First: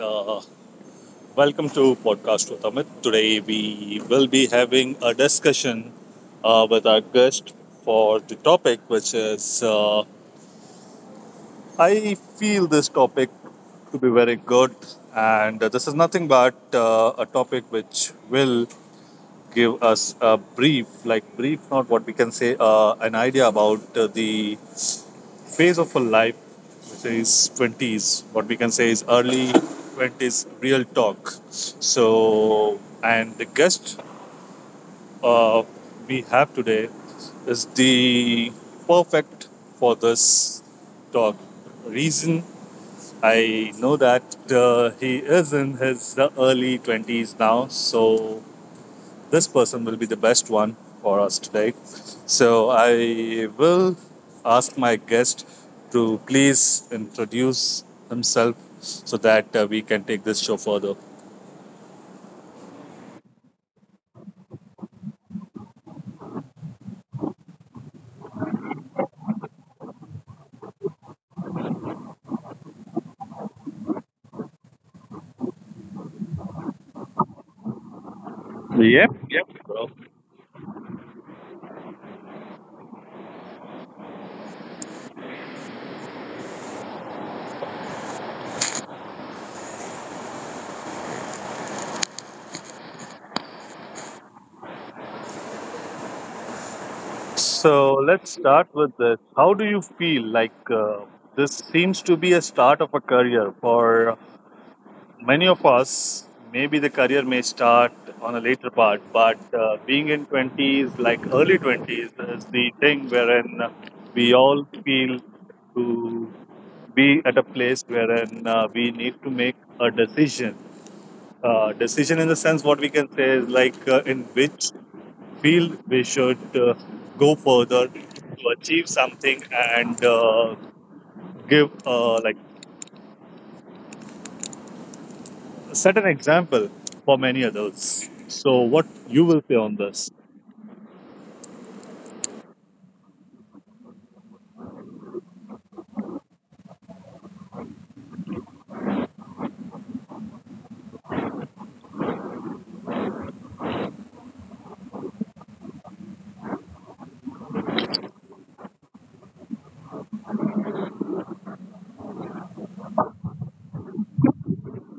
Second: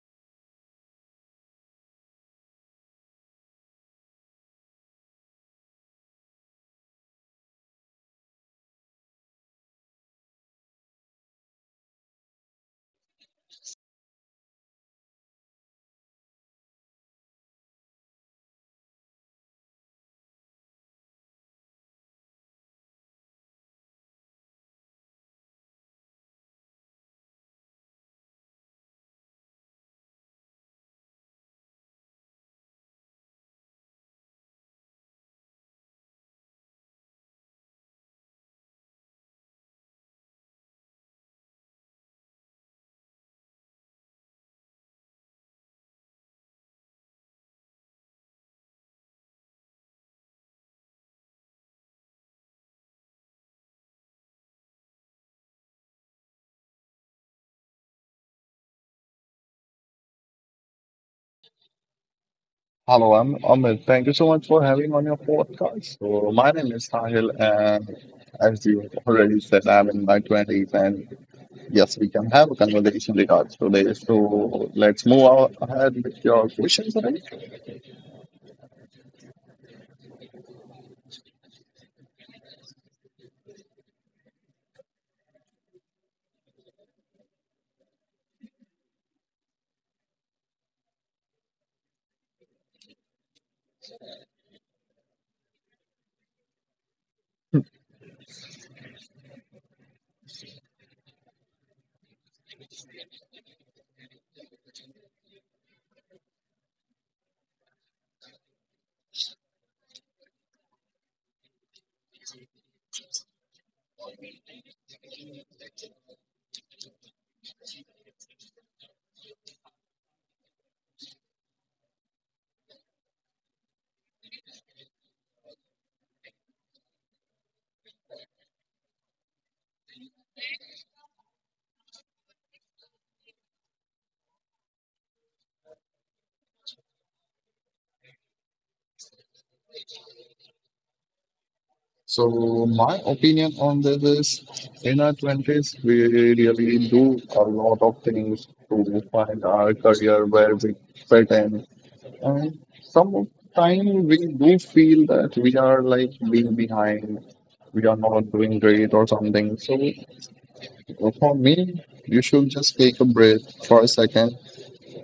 Welcome to Podcast with Amit. Today we will be having a discussion with our guest for the topic, which is I feel this topic to be very good, and this is nothing but a topic which will give us a brief, like brief, not what we can say, an idea about the phase of a life, which is 20s, what we can say is early 20s real talk. So, and the guest uh, we have today is the perfect for this talk. Reason I know that he is in his early 20s now, so this person will be the best one for us today. So I will ask my guest to please introduce himself so that we can take this show further. Hello, I'm Amit. Thank you so much for having on your podcast. So my name is Sahil, and as you already said, I'm in my twenties, and yes, we can have a conversation regards today. So let's move on ahead with your questions, right? Yep, yep, bro. So let's start with this. How do you feel like this seems to be a start of a career for many of us, maybe the career may start on a later part, but being in 20s, like early 20s, is the thing wherein we all feel to be at a place wherein we need to make a decision. Decision in the sense what we can say is like in which field we should go further to achieve something and give like set an example for many others. So, what you will say on this? So my opinion on this is, in our twenties, we really do a lot of things to find our career where we fit in, and sometimes we do feel that we are like being behind, we are not doing great or something. So for me, you should just take a breath for a second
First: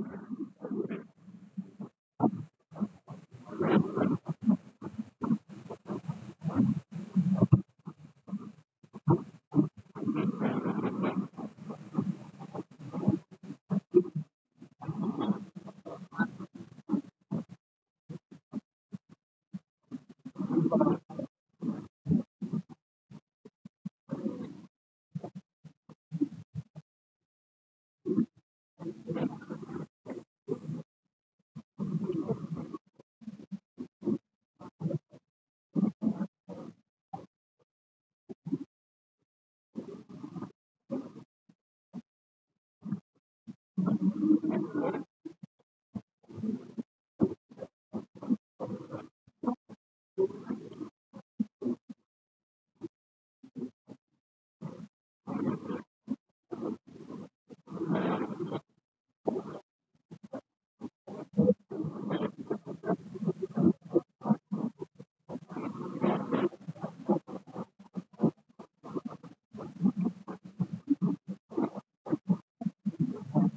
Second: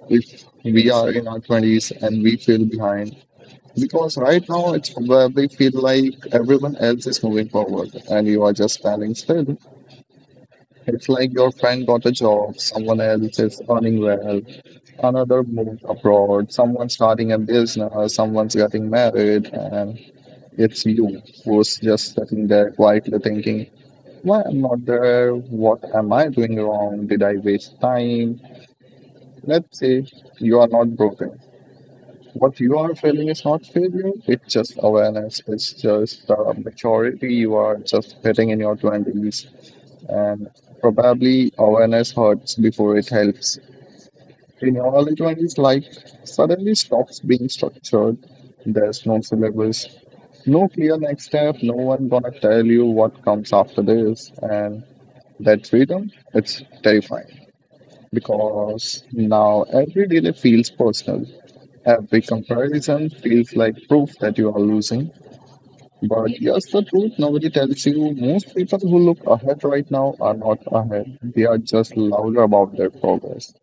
if we are in our 20s and we feel behind. Because right now it's probably feel like everyone else is moving forward and you are just standing still. It's like your friend got a job, someone else is earning well, another move abroad, someone starting a business, someone's getting married, and it's you who's just sitting there quietly thinking, why I'm not there? What am I doing wrong? Did I waste time? Let's say you are not broken. What you are feeling is not failure, it's just awareness, it's just maturity. You are just hitting in your 20s, and probably awareness hurts before it helps. In early 20s, life suddenly stops being structured. There's no syllabus, no clear next step, no one gonna tell you what comes after this. And that freedom, it's terrifying because now every delay feels personal. Every comparison feels like proof that you are losing. But here's the truth nobody tells you. Most people who look ahead right now are not ahead, they are just louder about their progress.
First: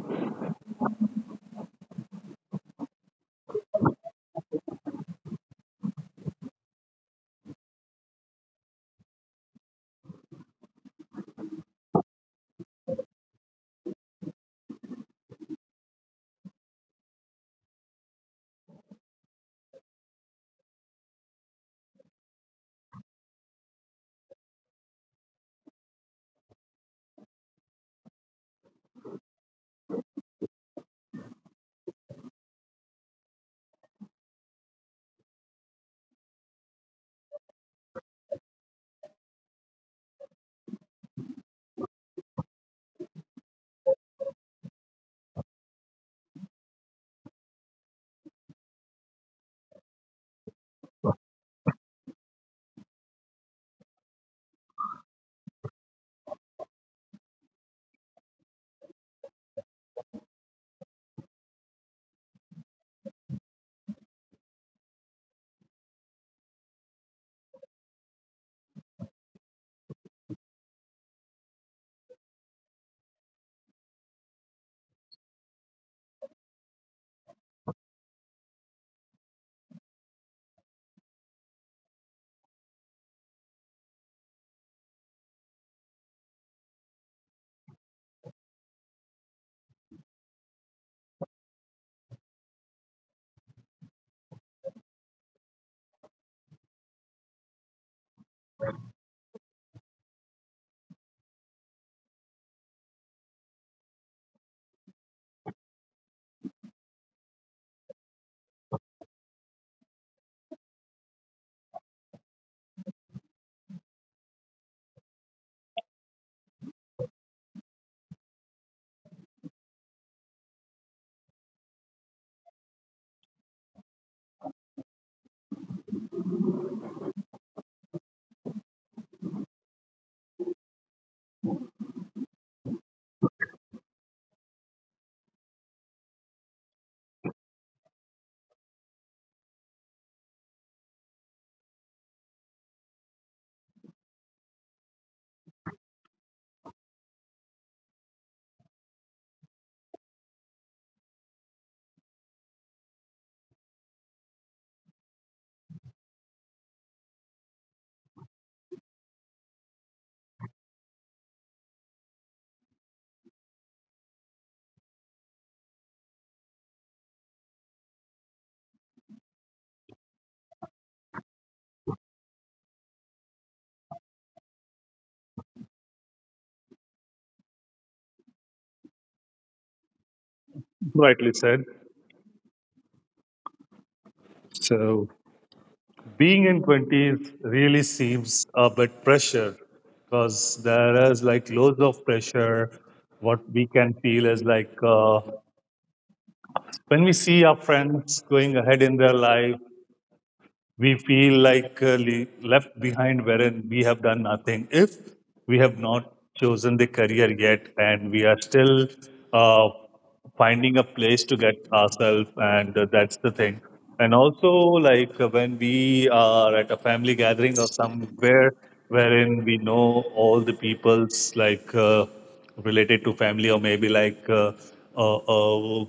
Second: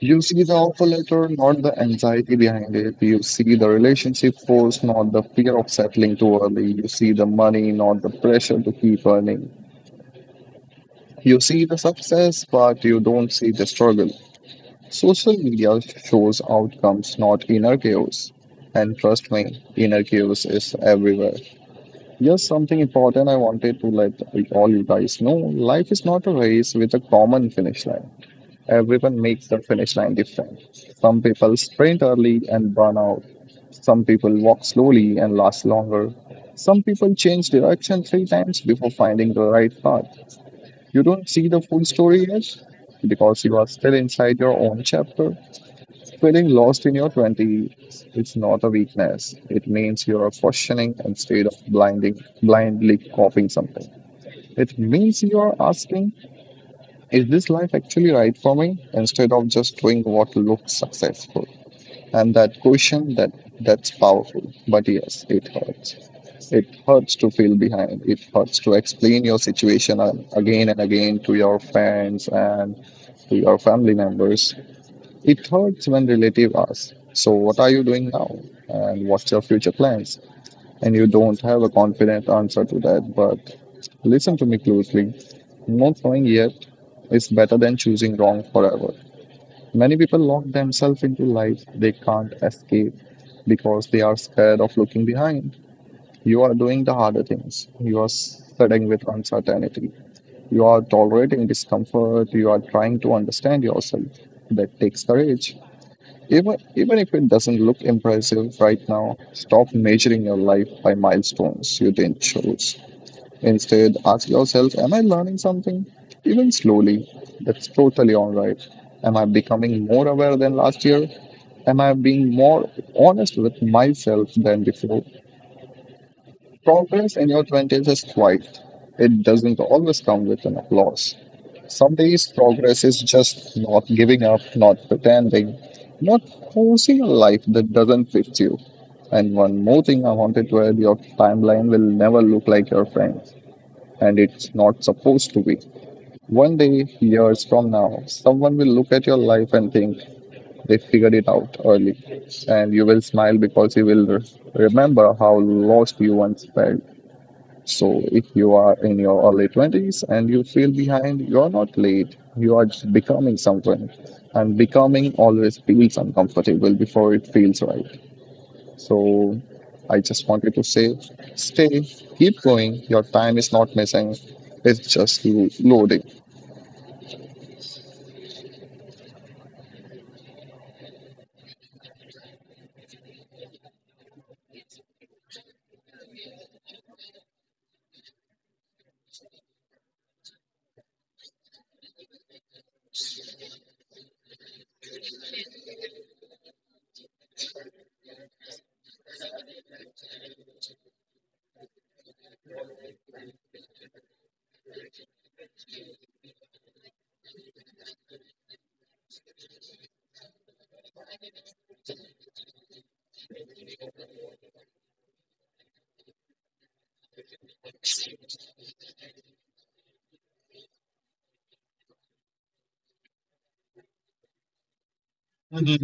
You see the offer letter, not the anxiety behind it. You see the relationship force, not the fear of settling too early. You see the money, not the pressure to keep earning. You see the success, but you don't see the struggle. Social media shows outcomes, not inner chaos. And trust me, inner chaos is everywhere. Here's something important I wanted to let all you guys know life is not a race with a common finish line. Everyone makes the finish line different. Some people sprint early and burn out. Some people walk slowly and last longer. Some people change direction three times before finding the right path. You don't see the full story yet because you are still inside your own chapter. Feeling lost in your 20s is not a weakness. It means you are questioning instead of blindly copying something. It means you are asking is this life actually right for me? Instead of just doing what looks successful. And that question that's powerful. But yes, it hurts. It hurts to feel behind. It hurts to explain your situation again and again to your friends and to your family members. It hurts when relatives ask, so, what are you doing now? And what's your future plans? And you don't have a confident answer to that. But listen to me closely. Not knowing yet is better than choosing wrong forever. Many people lock themselves into life they can't escape because they are scared of looking behind. You are doing the harder things. You are sitting with uncertainty. You are tolerating discomfort. You are trying to understand yourself. That takes courage. Even if it doesn't look impressive right now, stop measuring your life by milestones you didn't choose. Instead, ask yourself, am I learning something? Even slowly, that's totally alright. Am I becoming more aware than last year? Am I being more honest with myself than before? Progress in your 20s is quiet. It doesn't always come with an applause. Some days progress is just not giving up, not pretending, not forcing a life that doesn't fit you. And one more thing I wanted to add your timeline will never look like your friends, and it's not supposed to be. One day, years from now, someone will look at your life and think they figured it out early, and you will smile because you will remember how lost you once felt. So if you are in your early 20s and you feel behind, you're not late. You are just becoming someone. And becoming always feels uncomfortable before it feels right. So I just wanted to say stay, keep going. Your time is not missing, it's just loading. Rightly said. So being in 20s really seems a bit pressure because there is like loads of pressure. What we can feel is like when we see our friends going ahead in their life, we feel like left behind wherein we have done nothing if we have not chosen the career yet and we are still uh, finding a place to get ourselves and that's the thing. And also like when we are at a family gathering or somewhere wherein we know all the people's like related to family or maybe like uh, uh,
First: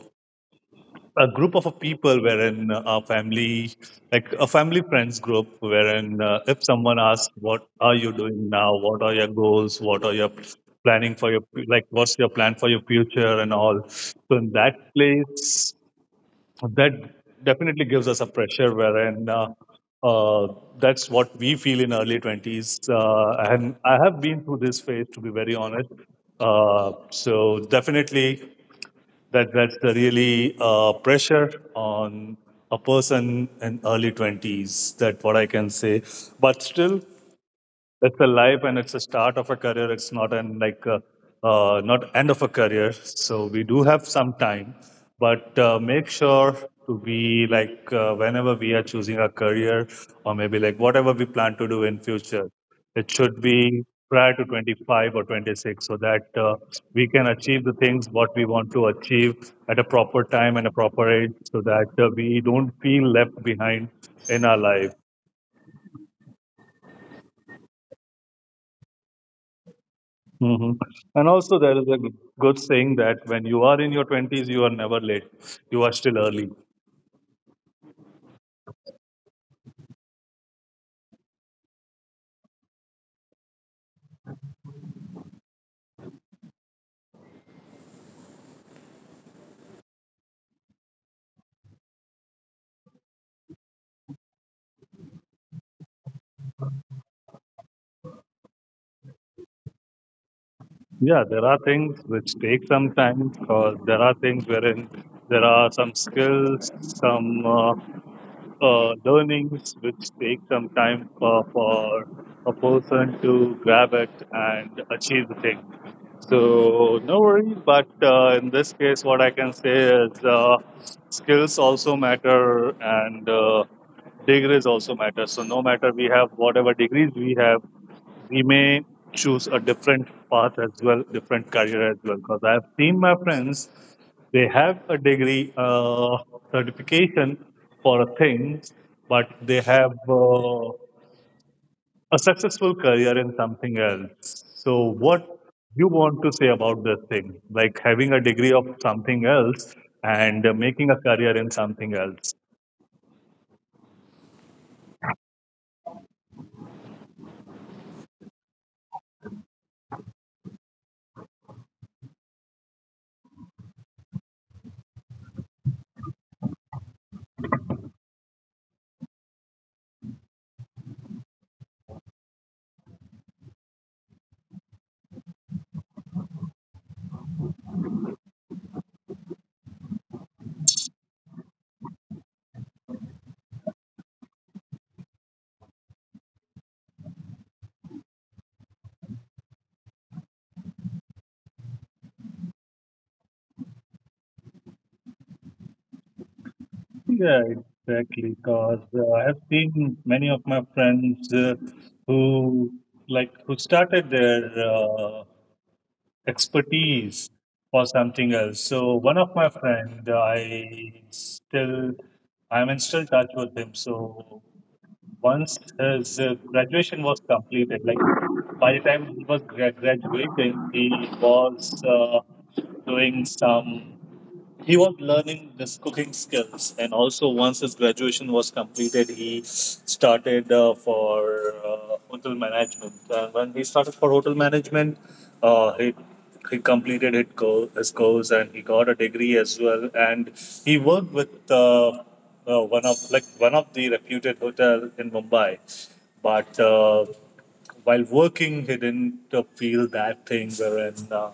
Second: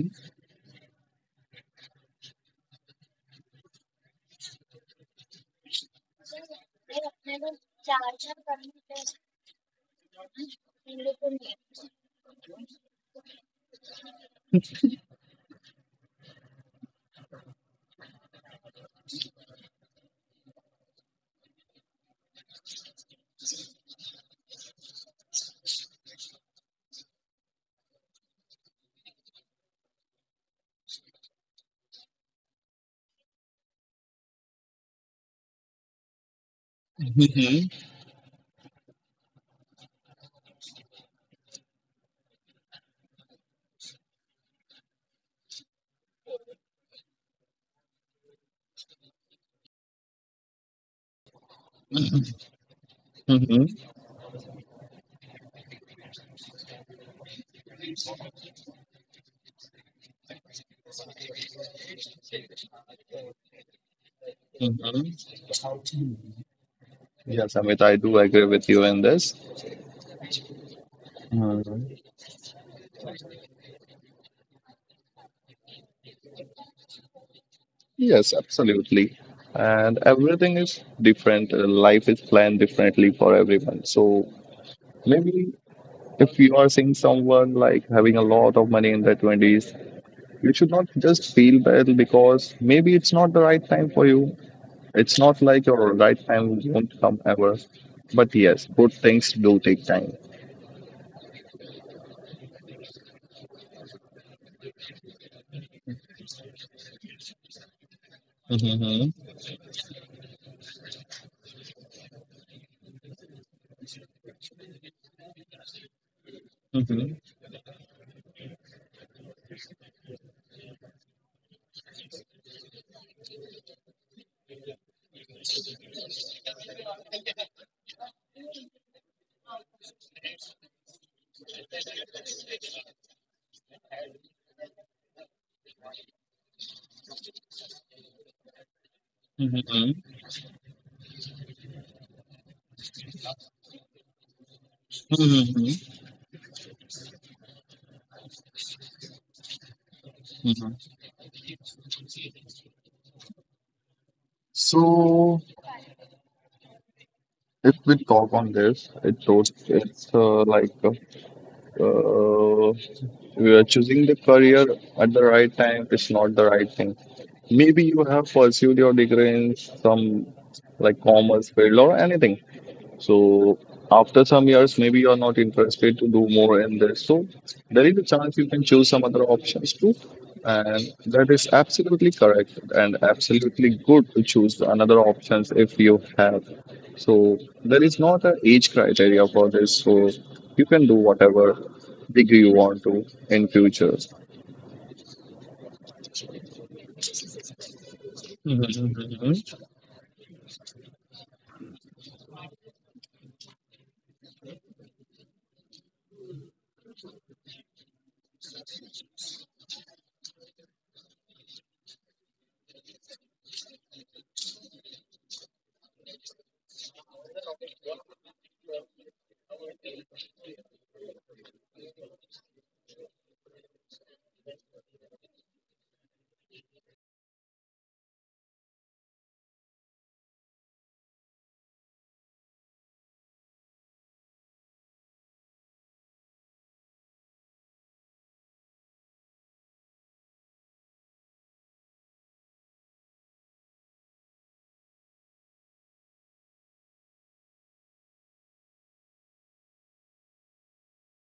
a group of people wherein a family, like a family friends group, wherein if someone asks, "What are you doing now? What are your goals? What are your planning for your like? What's your plan for your future and all?" So in that place, that definitely gives us a pressure wherein. Uh, that's what we feel in early 20s and I have been through this phase, to be very honest. So definitely that's the really pressure on a person in early 20s, that what I can say. But still, it's a life and it's a start of a career, it's not an like not end of a career, so we do have some time. But make sure to be like whenever we are choosing a career or maybe like whatever we plan to do in future, it should be Mm-hmm. prior to 25 or 26, so that we can achieve the things what we want to achieve at a proper time and a proper age, so that we don't feel left behind in our life. Mm-hmm. Yes, Amit, I do agree with you in this. Hmm. And also, there is a Mhm. good saying that when you are in your 20s, you are never late. You are still early. Yes, absolutely. And everything is different. Life is planned differently for everyone. So maybe if you are seeing someone like having a lot of money in their 20s, you should not just feel bad because maybe it's not the right time for you. It's not like your right time won't come ever, but yes, good things do take time. Yeah, there are things which take some time, or there are things wherein there are some skills, some Mhm, learnings which take some time for a person to grab it and achieve the thing. So mhm, no worries, but in this case, what I can say is skills also matter and degrees also matter. So no matter we have whatever degrees we have, we may choose a different path as well, different career as well. Because I've seen my friends, they have a degree certification for a thing, but they mhm, have a successful career in something else. So, what mhm, you mhm, want to say about this thing? Like having a degree of something else and making a mhm. career in something else. So if we talk on this it was it's like Uh, we are choosing the career at the right time is not the right thing. Maybe you have pursued your degree in some like commerce field or anything, so after some years, maybe you are not interested to do more in this. So there is a chance you can choose some other options too. And that is absolutely correct and absolutely good to choose another options if you have. So there is not an age criteria for this. So you can do whatever degree you want to in future. Yeah, exactly. Because I have seen many of my friends who like who started their expertise for something else. So one of my friend, I still I'm in still touch with him. So once his graduation was completed, like by the time he was graduating, he was doing some he was learning this cooking skills. And also, once his graduation was completed, he started for hotel management, and when he started for hotel management, he completed his his course, and he got a degree as well, and he worked with one of like one of the reputed hotel in Mumbai. But while working, he didn't feel that thing wherein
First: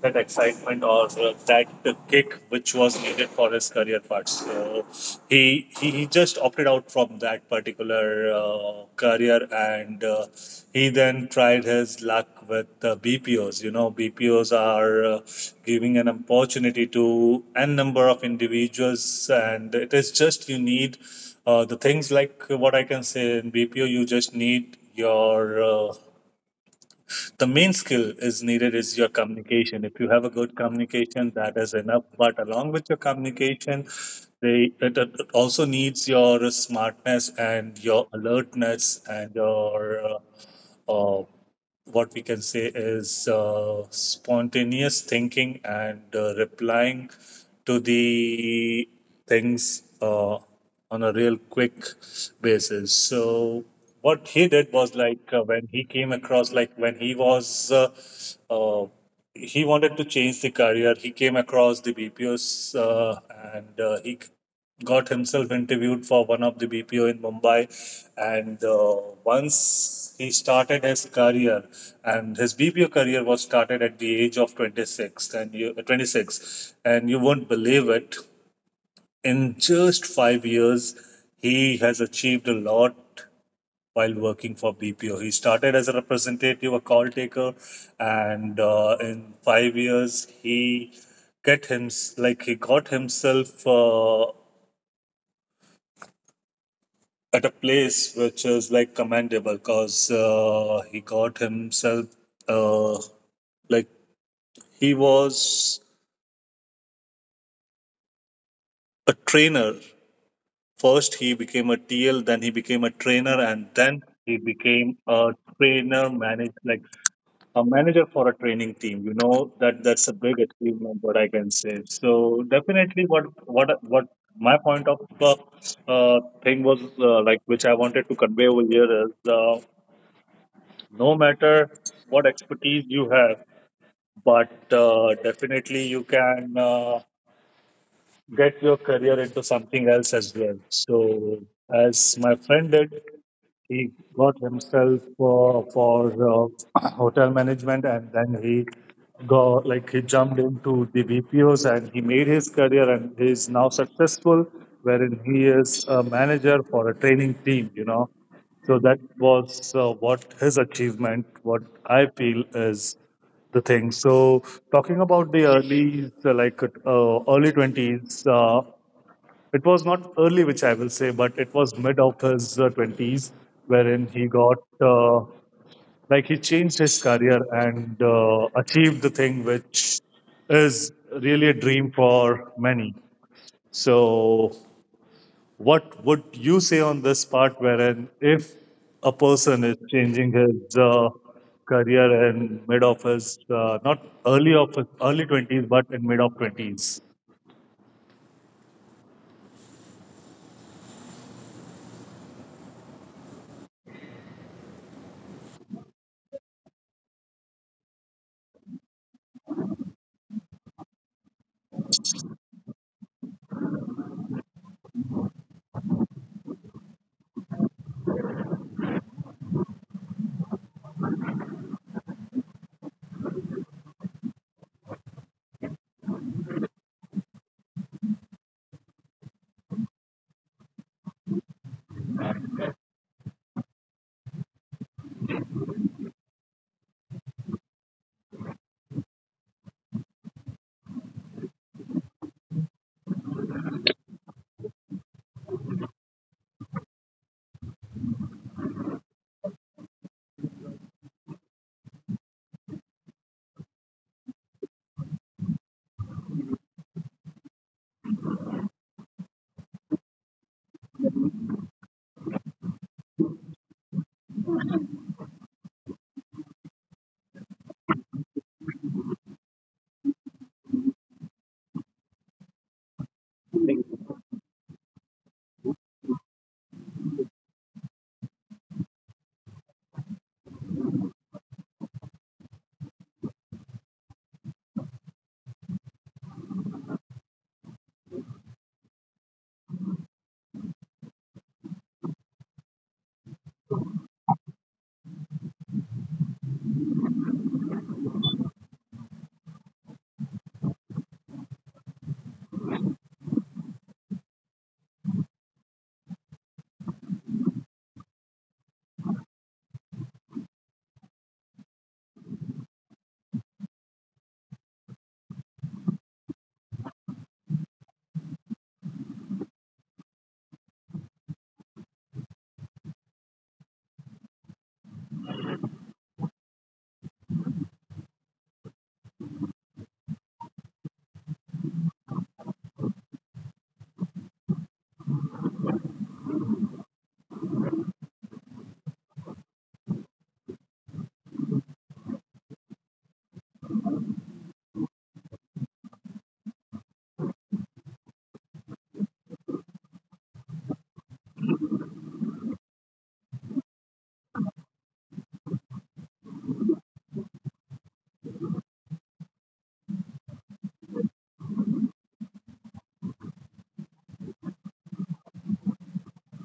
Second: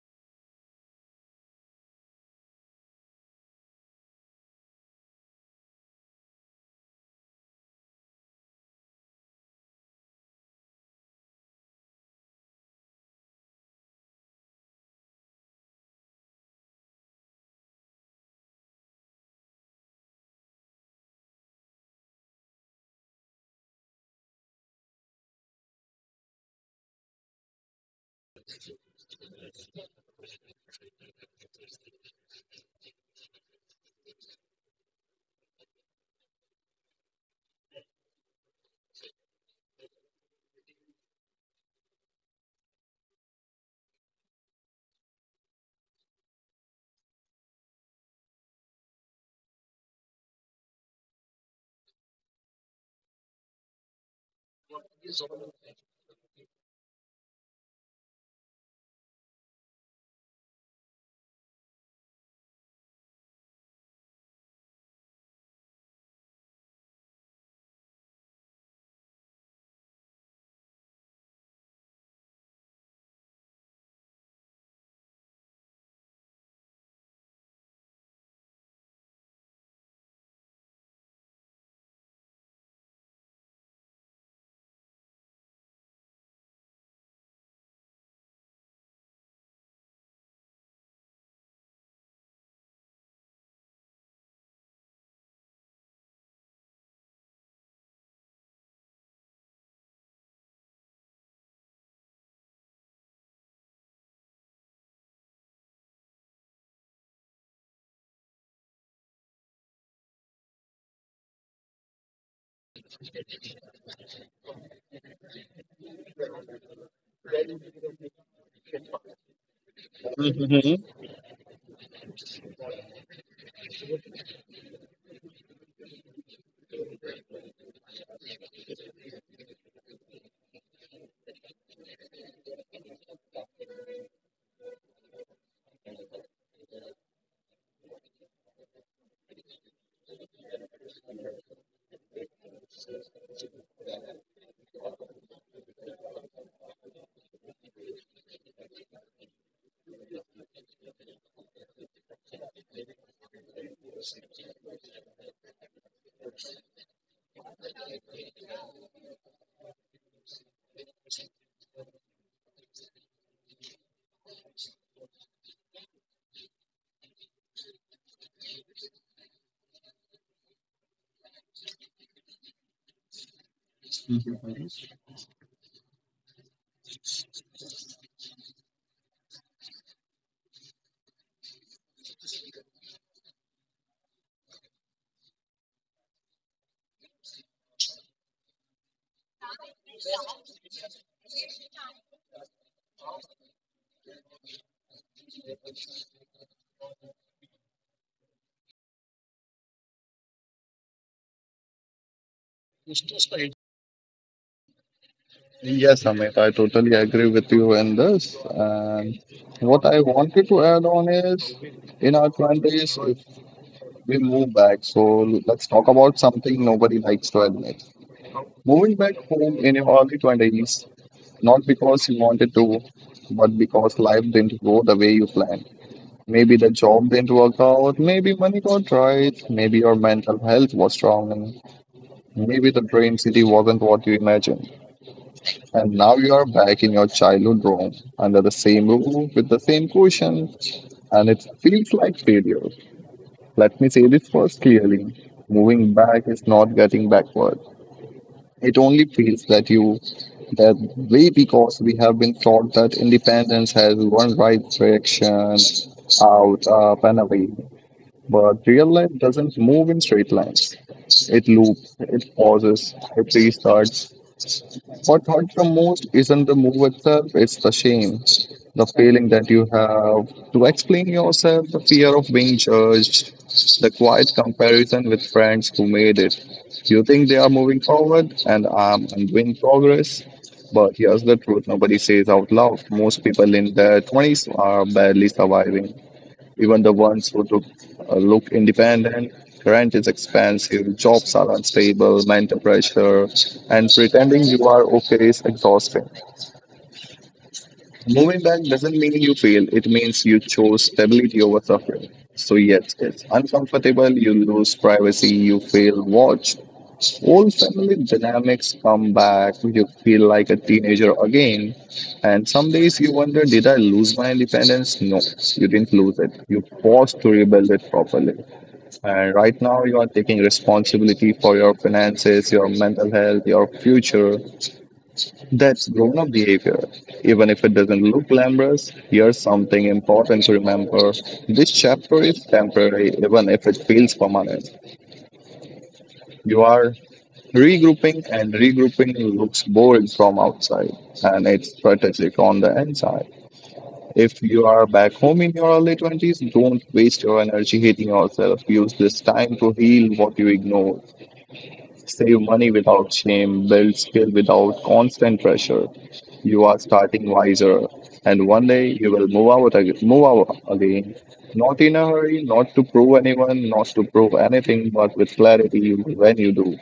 that excitement or that kick which was needed for his career parts. So he just opted out from that particular career, and he then tried his luck with BPOs. You know, BPOs are giving an opportunity to n number of individuals, and it is just you need. The things like what I can say in BPO, you just need your the main skill is needed is your communication. If you have a good communication, that is enough, but along with your communication, they it also needs your smartness and your alertness and your uh, what we can say is spontaneous thinking and replying to the things. On a real quick basis. So what he did was like when he came across, like when he was, uh, he wanted to change the career. He came across the BPOs and he got himself interviewed for one of the BPO in Mumbai. And once he started his career, and his BPO career was started at the age of 26, and you, 26, and you won't believe it, in just 5 years, he has achieved a lot while working for BPO. He started as a representative, a call taker, and in 5 years, he get him like he got himself at a place which is like commendable because he got himself uh, like he was a trainer. First, he became a TL, then he became a trainer, and then he became a trainer manager, like a manager for a training team. You know that that's a big achievement, what I can say. So definitely, what my point of thing was like which I wanted to convey over here is no matter what expertise you have, but definitely you can get your career into something else as well. So as my friend did. He got himself for hotel management, and then he got like he jumped into the BPOs and he made his career, and he is now successful wherein he is a manager for a training team, you know. So that was what his achievement, what I feel is the thing. So talking about the early early 20s, it was not early, which I will say, but it was mid of his 20s, wherein he got, like, he changed his career and achieved the thing which is really a dream for many. So, what would you say on this part, wherein if a person is changing his career in mid of his, not early of his, early 20s, but in mid of 20s? Yes, Amit, I totally agree with you in this. And what I wanted to add on is in our 20s, if we move back, so let's talk about something nobody likes to admit. Moving back home in your early 20s, not because you wanted to, but because life didn't go the way you planned. Maybe the job didn't work out, maybe money got right, maybe your mental health was wrong, and maybe the dream city wasn't what you imagined. And now you are back in your childhood room under the same roof with the same cushions, and it feels like failure. Let me say this first clearly moving back is not getting backward. It only feels that way because we have been taught that independence has one right direction out, up, and away. But real life doesn't move in straight lines. It loops, it pauses, it restarts, what hurts the most isn't the move itself, it's the shame, the feeling that you have to explain yourself, the fear of being judged, the quiet comparison with friends who made it. You think they are moving forward and I'm doing progress, but here's the truth nobody says out loud. Most people in their 20s are barely surviving. Even the ones who look independent, rent is expensive, jobs are unstable, mental pressure, and pretending you are okay is exhausting. Moving back doesn't mean you fail, it means you chose stability over suffering. So, yes, it's uncomfortable, you lose privacy, you fail watch. Old family dynamics come back, you feel like a teenager again. And some days you wonder, did I lose my independence? No, you didn't lose it. You paused to rebuild it properly. And right now, you are taking responsibility for your finances, your mental health, your future. That's grown up behavior. Even if it doesn't look glamorous, here's something important to remember this chapter is temporary, even if it feels permanent. You are regrouping, and regrouping looks boring from outside, and it's strategic on the inside. If you are back home in your early 20s, don't waste your energy hating yourself. Use this time to heal what you ignored. Save money without shame, build skill without constant pressure. You are starting wiser, and one day you will move out, move out again. Not in a hurry, not to prove anyone, not to prove anything, but with clarity when you do.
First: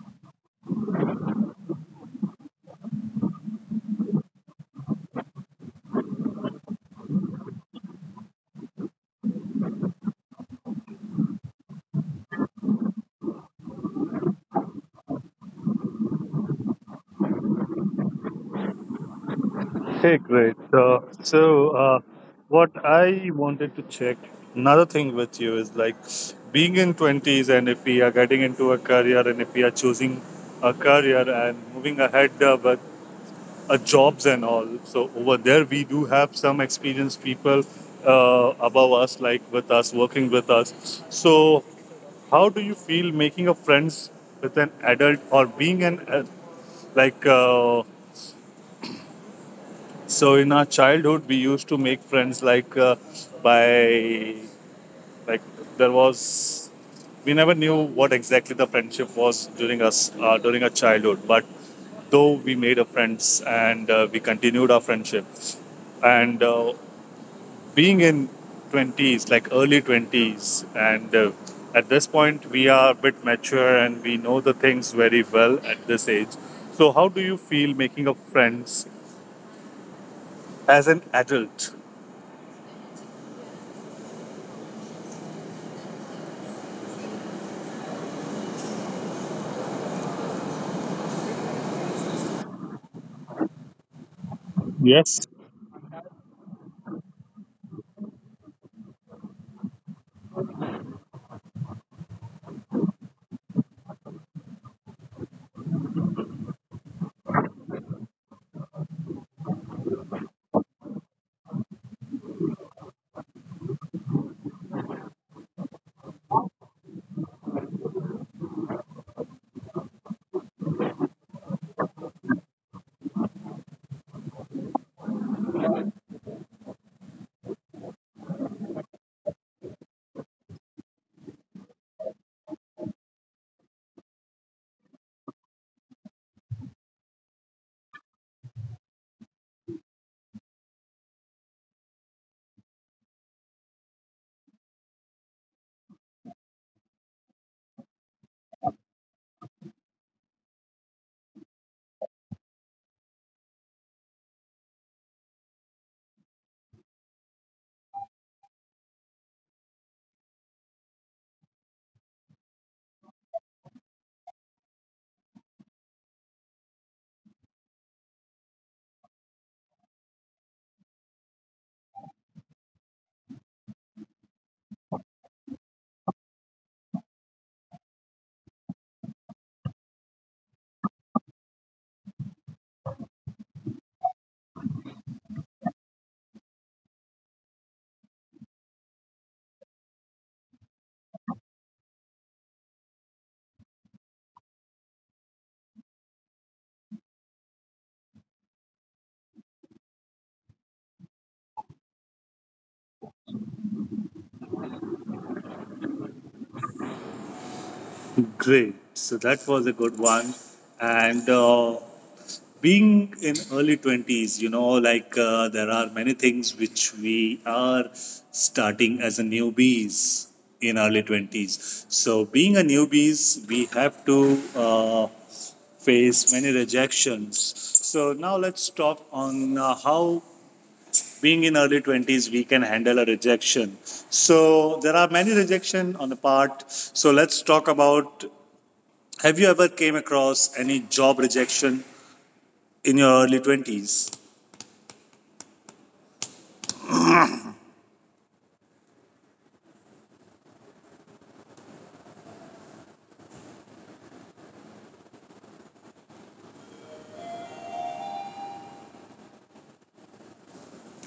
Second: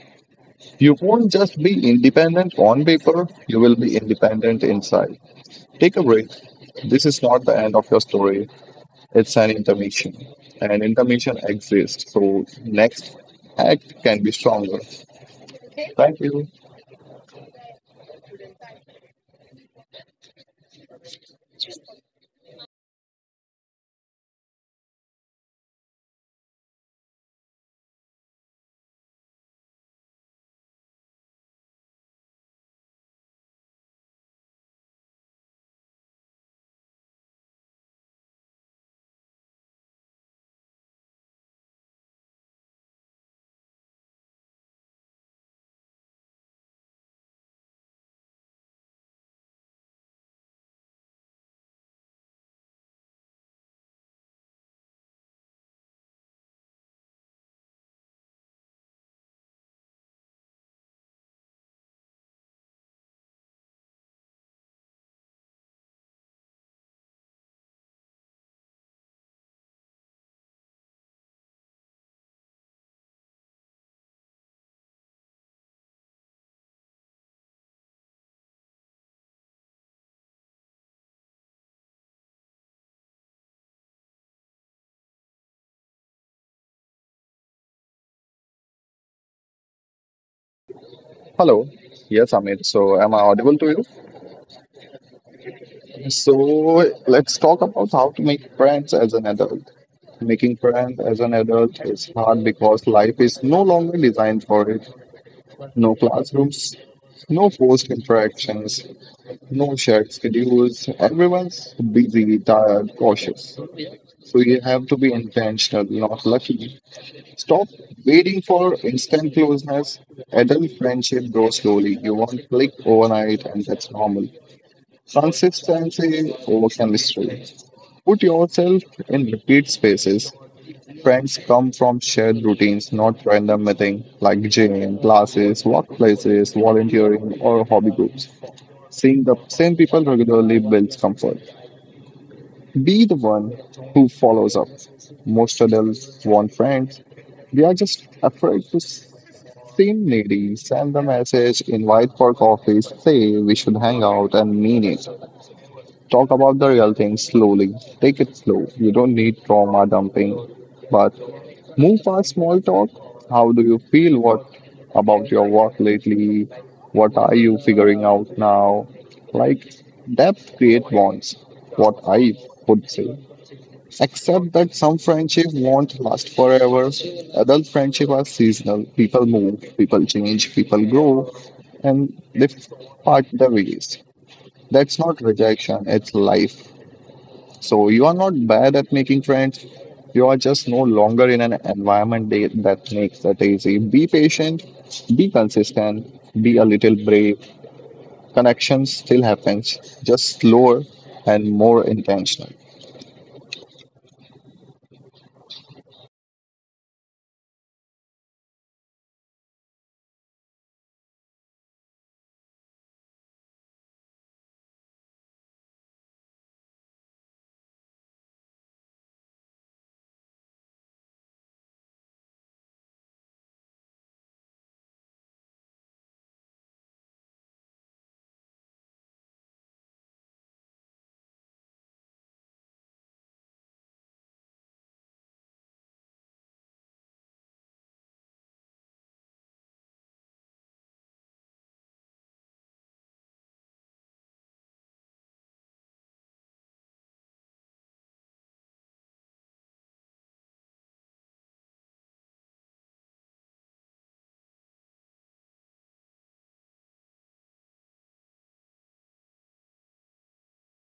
You won't just be independent on paper, you will be independent inside. Take a break. This is not the end of your story, it's an intermission. And intermission exists, so next act can be stronger. Thank you. Hey, great. What I wanted to check another thing with you is like being in 20s, and if we are getting into a career and if we are choosing a career and moving ahead with jobs and all. So, over there, we do have some experienced people above us, like with us, working with us. So, how do you feel making a friends with an adult or being an like uh, so in our childhood, we used to make friends like by like there was we never knew what exactly the friendship was during us during our childhood, but though we made a friends and we continued our friendship, and being in 20s like early 20s, and at this point we are a bit mature and we know the things very well at this age. So how do you feel making a friends as an adult? Hello. Yes, Amit. So, am I audible to Yes. you? So, let's talk about how to make friends as an adult. Making friends as an adult is hard because life is no longer designed for it. No classrooms, no forced interactions, no shared schedules. Everyone's busy, tired, cautious. So, you have to be intentional, not lucky. Stop waiting for instant closeness. Adult friendship grows slowly. You won't click overnight, and that's normal. Consistency over chemistry. Put yourself in repeat spaces. Friends come from shared routines, not random meeting like gym, classes, workplaces, volunteering, or hobby groups. Seeing the same people regularly builds comfort. Be the one who follows up. Most adults want friends. They are just afraid to seem needy, send the message, invite for coffee, say we should hang out and mean it. Talk about the real things slowly. Take it slow. You don't need trauma dumping, but move past small talk. How do you feel? What about your work lately? What are you figuring out now? Like Depth create bonds. What I would say. Except that some friendship won't last forever. Adult friendship are seasonal. People move, people change, people grow, and they part the ways. That's not rejection. It's life. So you are not bad at making friends. You are just no longer in an environment that makes that easy. Be patient, be consistent, be a little brave. Connection still happens, just slower and more intentional. Great. So that was a good one. And being in early 20s, you know, like there are many things which we are starting as a newbies in early 20s. So being a newbies, we have to face many rejections. So now let's talk on how being in early 20s we can handle a rejection. So there are many rejection on the part. So let's talk about, have you ever came across any job rejection in your early 20s?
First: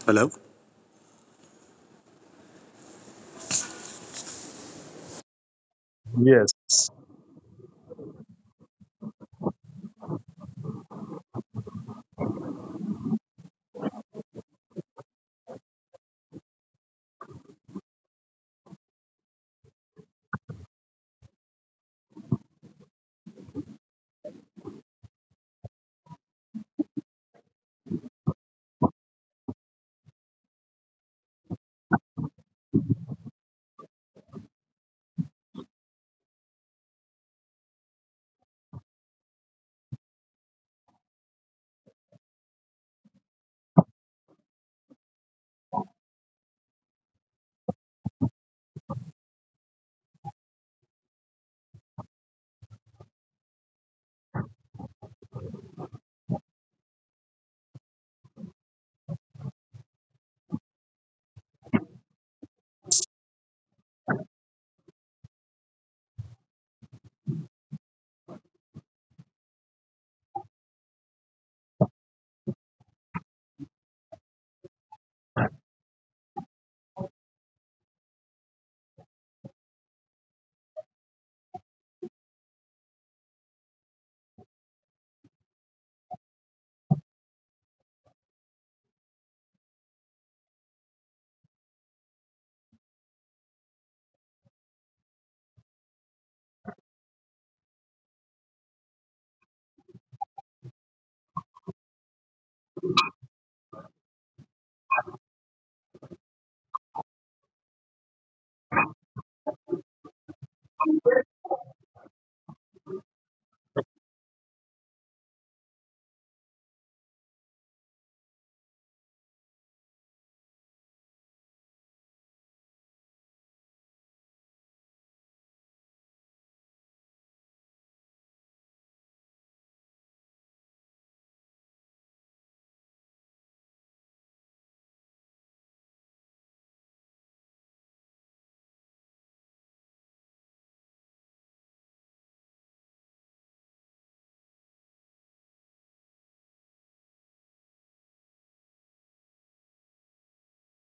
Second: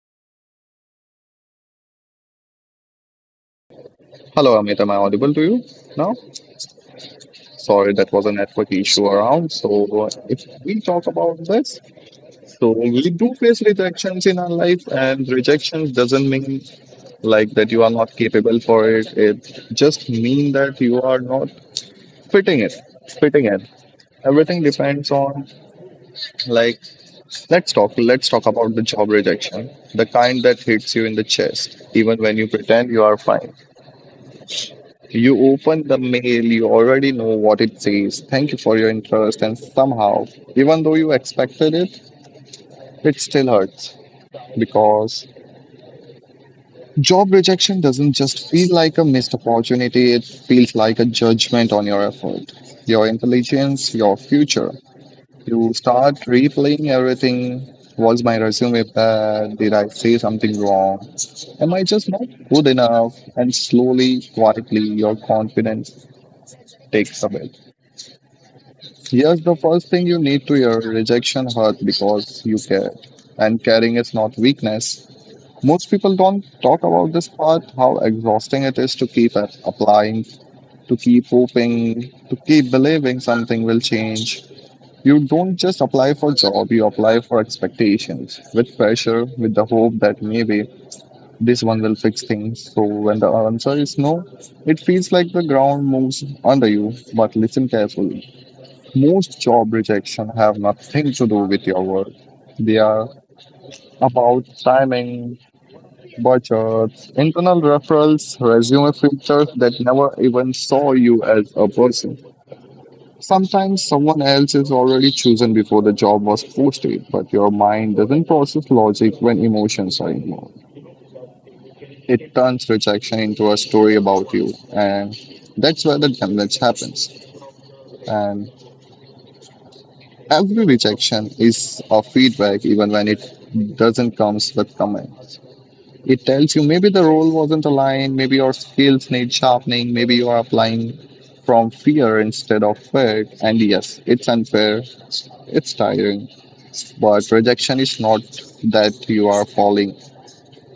Hello? Hello, Amit. Am I audible to you now? Sorry, that was a network issue around. So, if we talk about this, so we do face rejections in our life, and rejection doesn't mean like that you are not capable for it, it just mean that you are not fitting it fitting it. Everything depends on, like, let's talk about the job rejection, the kind that hits you in the chest even when you pretend you are fine. You open the mail, you already know what it says: thank you for your interest, and somehow, even though you expected it, it still hurts. Because job rejection doesn't just feel like a missed opportunity, it feels like a judgment on your effort, your intelligence, your future. You start replaying everything. Was my resume bad? Did I say something wrong? Am I just not good enough? And slowly, quietly, your confidence takes a away. Here's the first thing you need to hear: rejection hurt because you care. And caring is not weakness. Most people don't talk about this part, how exhausting it is to keep at applying, to keep hoping, to keep believing something will change. You don't just apply for job, you apply for expectations, with pressure, with the hope that maybe this one will fix things. So when the answer is no, it feels like the ground moves under you, but listen carefully. Most job rejection have nothing to do with your work. They are about timing, bar charts, internal referrals, resume filters that never even saw you as a person. Sometimes someone else is already chosen before the job was posted, but your mind doesn't process logic when emotions are involved. It turns rejection into a story about you, and that's where the damage happens. And every rejection is a feedback, even when it doesn't comes with comment. It tells you maybe the role wasn't aligned, maybe your skills need sharpening, maybe you are applying from fear instead of fear. And yes, it's unfair, it's tiring, but rejection is not that you are falling,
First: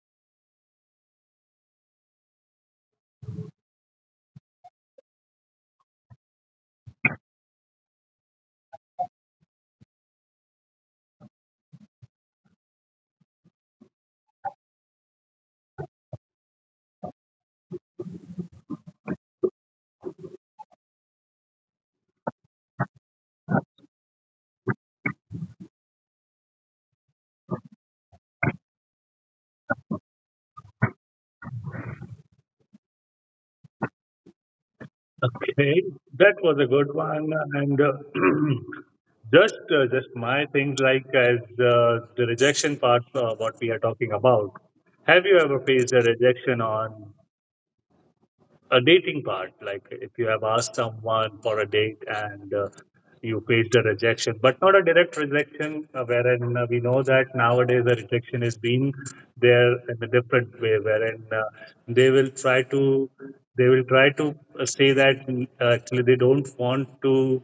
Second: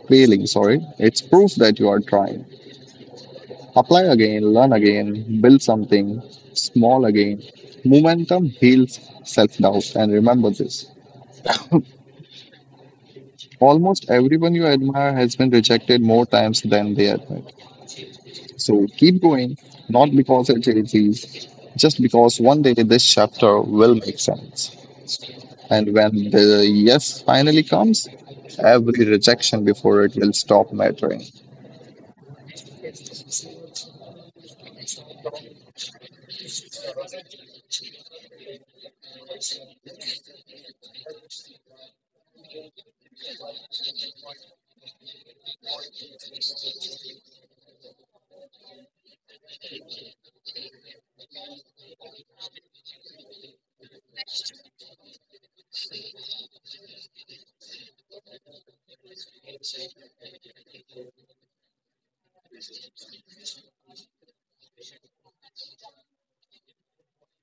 failing, sorry. It's proof that you are trying. Apply again, learn again, build something small again. Momentum heals self doubt, and remember this. Almost everyone you admire has been rejected more times than they admit. So keep going, not because it's easy, just because one day this chapter will make sense. And when the yes finally comes, every rejection before it will stop mattering. Okay, that was a good one. And just my things like as the rejection part, what we are talking about. Have you ever faced a rejection on a dating part, like if you have asked someone for a date and you faced a rejection but not a direct rejection wherein we know that nowadays the rejection is being there in a different way wherein they will try to they will try to say that actually they don't want to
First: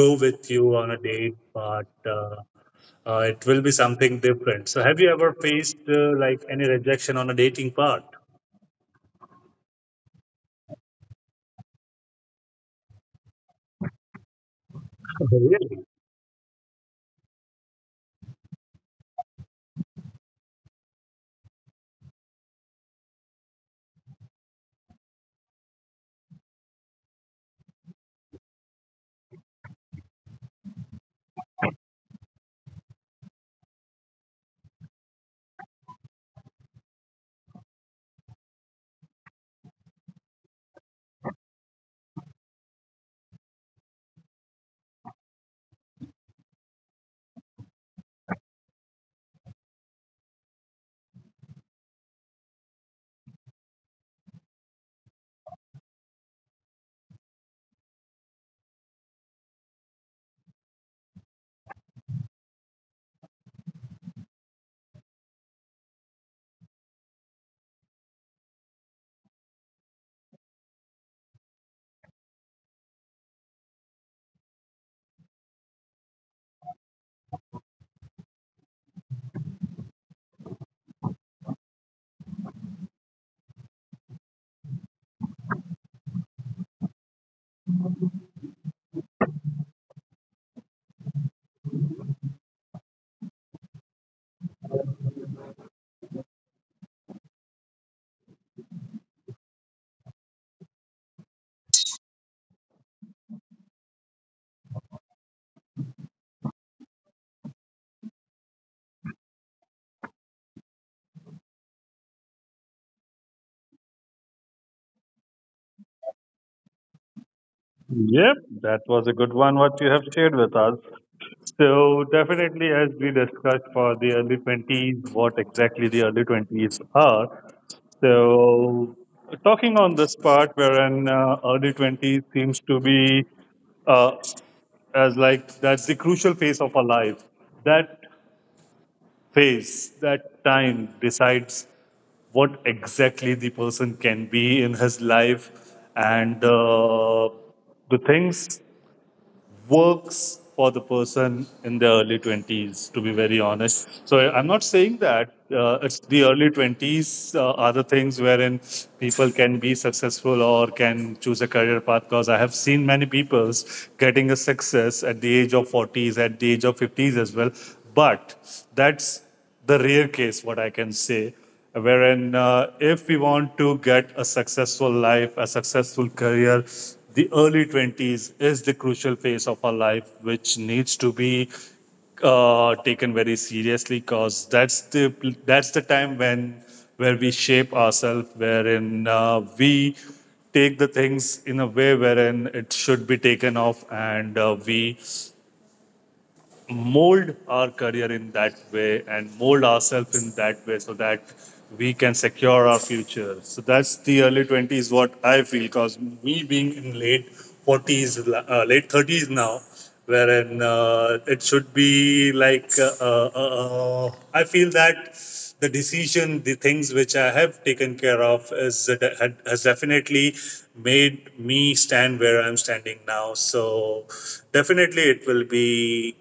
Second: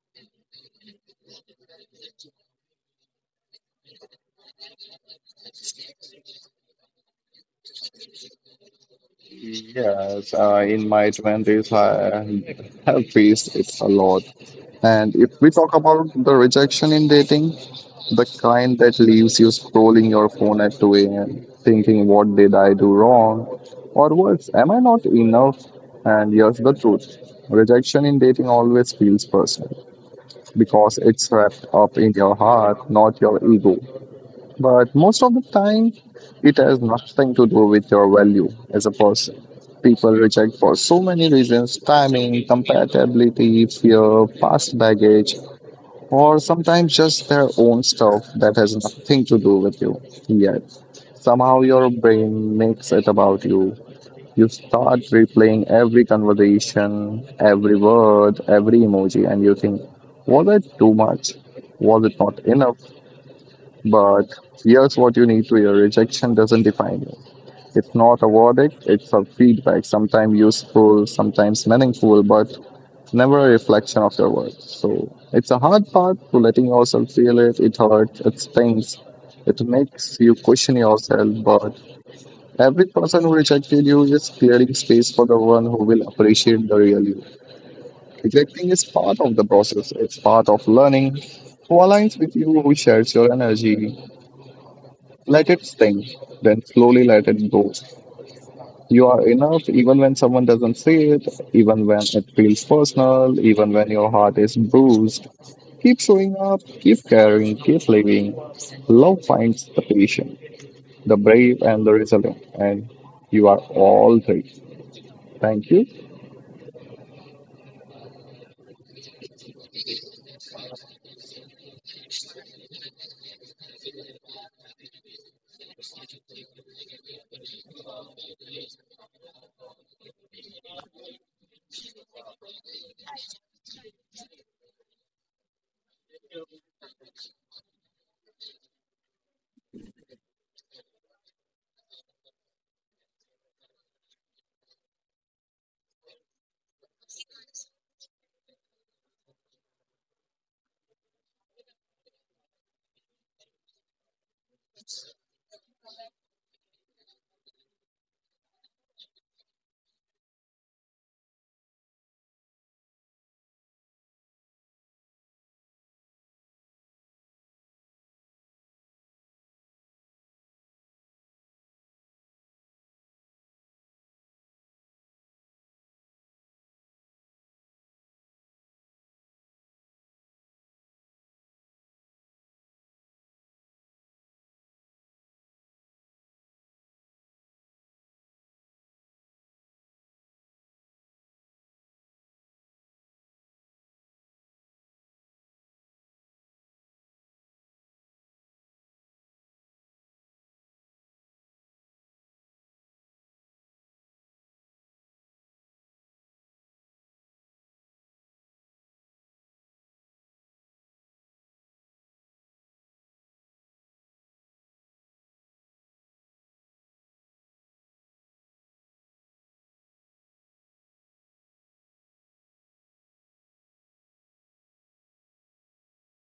go with you on a date, but it will be something different. So have you ever faced like any rejection on a dating part? Yes, in my 20s, I have faced it a lot. And Oh, if we talk really. about the rejection in dating, the kind that leaves you scrolling your phone at 2 a.m., thinking, what did I do wrong? Or worse, am I not enough? And here's the truth: rejection in dating always feels personal because it's wrapped up in your heart, not your ego. But most of the time, it has nothing to do with your value as a person. People reject for so many reasons: timing, compatibility, fear, past baggage, or sometimes just their own stuff that has nothing to do with you. Yet, somehow your brain makes it about you. You start replaying every conversation, every word, every emoji, and you think, was it too much? Was it not enough? But here's what you need to hear: rejection doesn't define you. It's not a verdict, it's a feedback, sometimes useful, sometimes meaningful, but never a reflection of your worth. So it's a hard part to letting yourself feel it. It hurts, it stings, it makes you question yourself. But every person who rejected you is clearing space for the one who will appreciate the real you. Rejecting is part of the process, it's part of learning. Who aligns with you, who shares your energy. Let it sink, then slowly let it go. You are enough even when someone doesn't see it, even when it feels personal, even when your heart is bruised. Keep showing up, keep caring, keep living. Love finds the patient, the brave, and the resilient. And you are all three. Thank you. Yep, that was a good one what you have shared with us. So definitely as we discussed for the early 20s, what exactly the early 20s are. So talking on this part wherein early 20s seems to be uh, as like that's the crucial phase of our life. That phase, that time decides what exactly the person can be in his life and the things works for the person in their early 20s, to be very honest. So I- am not saying that it's the early 20s are the things wherein people can be successful or can choose a career path, because I have seen many people getting a success at the age of 40s, at the age of 50s as well. But that's the rare case, what I can say, wherein if we want to get a successful life, a successful career, the early 20s is the crucial phase of our life, which needs to be taken very seriously because that's the time when where we shape ourselves, wherein we take the things in a way wherein it should be taken off, and we mold our career in that way and mold ourselves in that way so that we can secure our future. So that's the early 20s, what I feel, because me being in late 40s, uh, late 30s now, wherein it should be like, I feel that the decision, the things which I have taken care of is, has definitely made me stand where I'm standing now. So definitely it will be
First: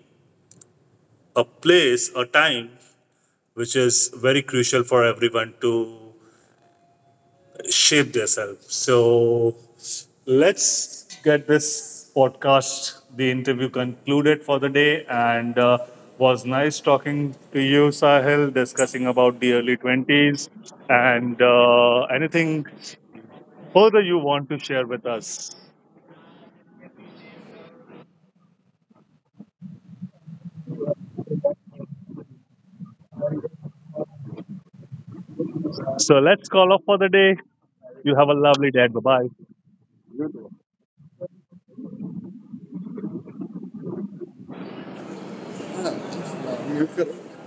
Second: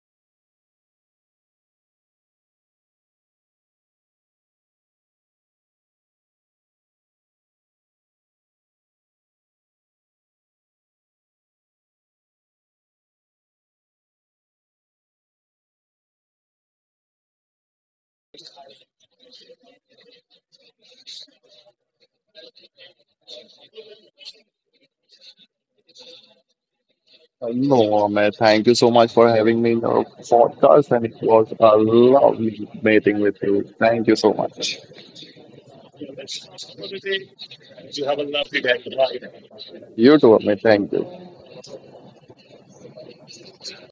a place, a time, which is very crucial for everyone to shape themselves. So let's get this podcast, the interview concluded for the day, and was nice talking to you, Sahil, discussing about the early 20s and anything further you want to share with us. No, Amit, thank you so much for having me in your podcast, and it was a lovely meeting with you. Thank you so much. So let's call off for the day. You have a lovely day. Bye You too, Amit. Thank you. bye.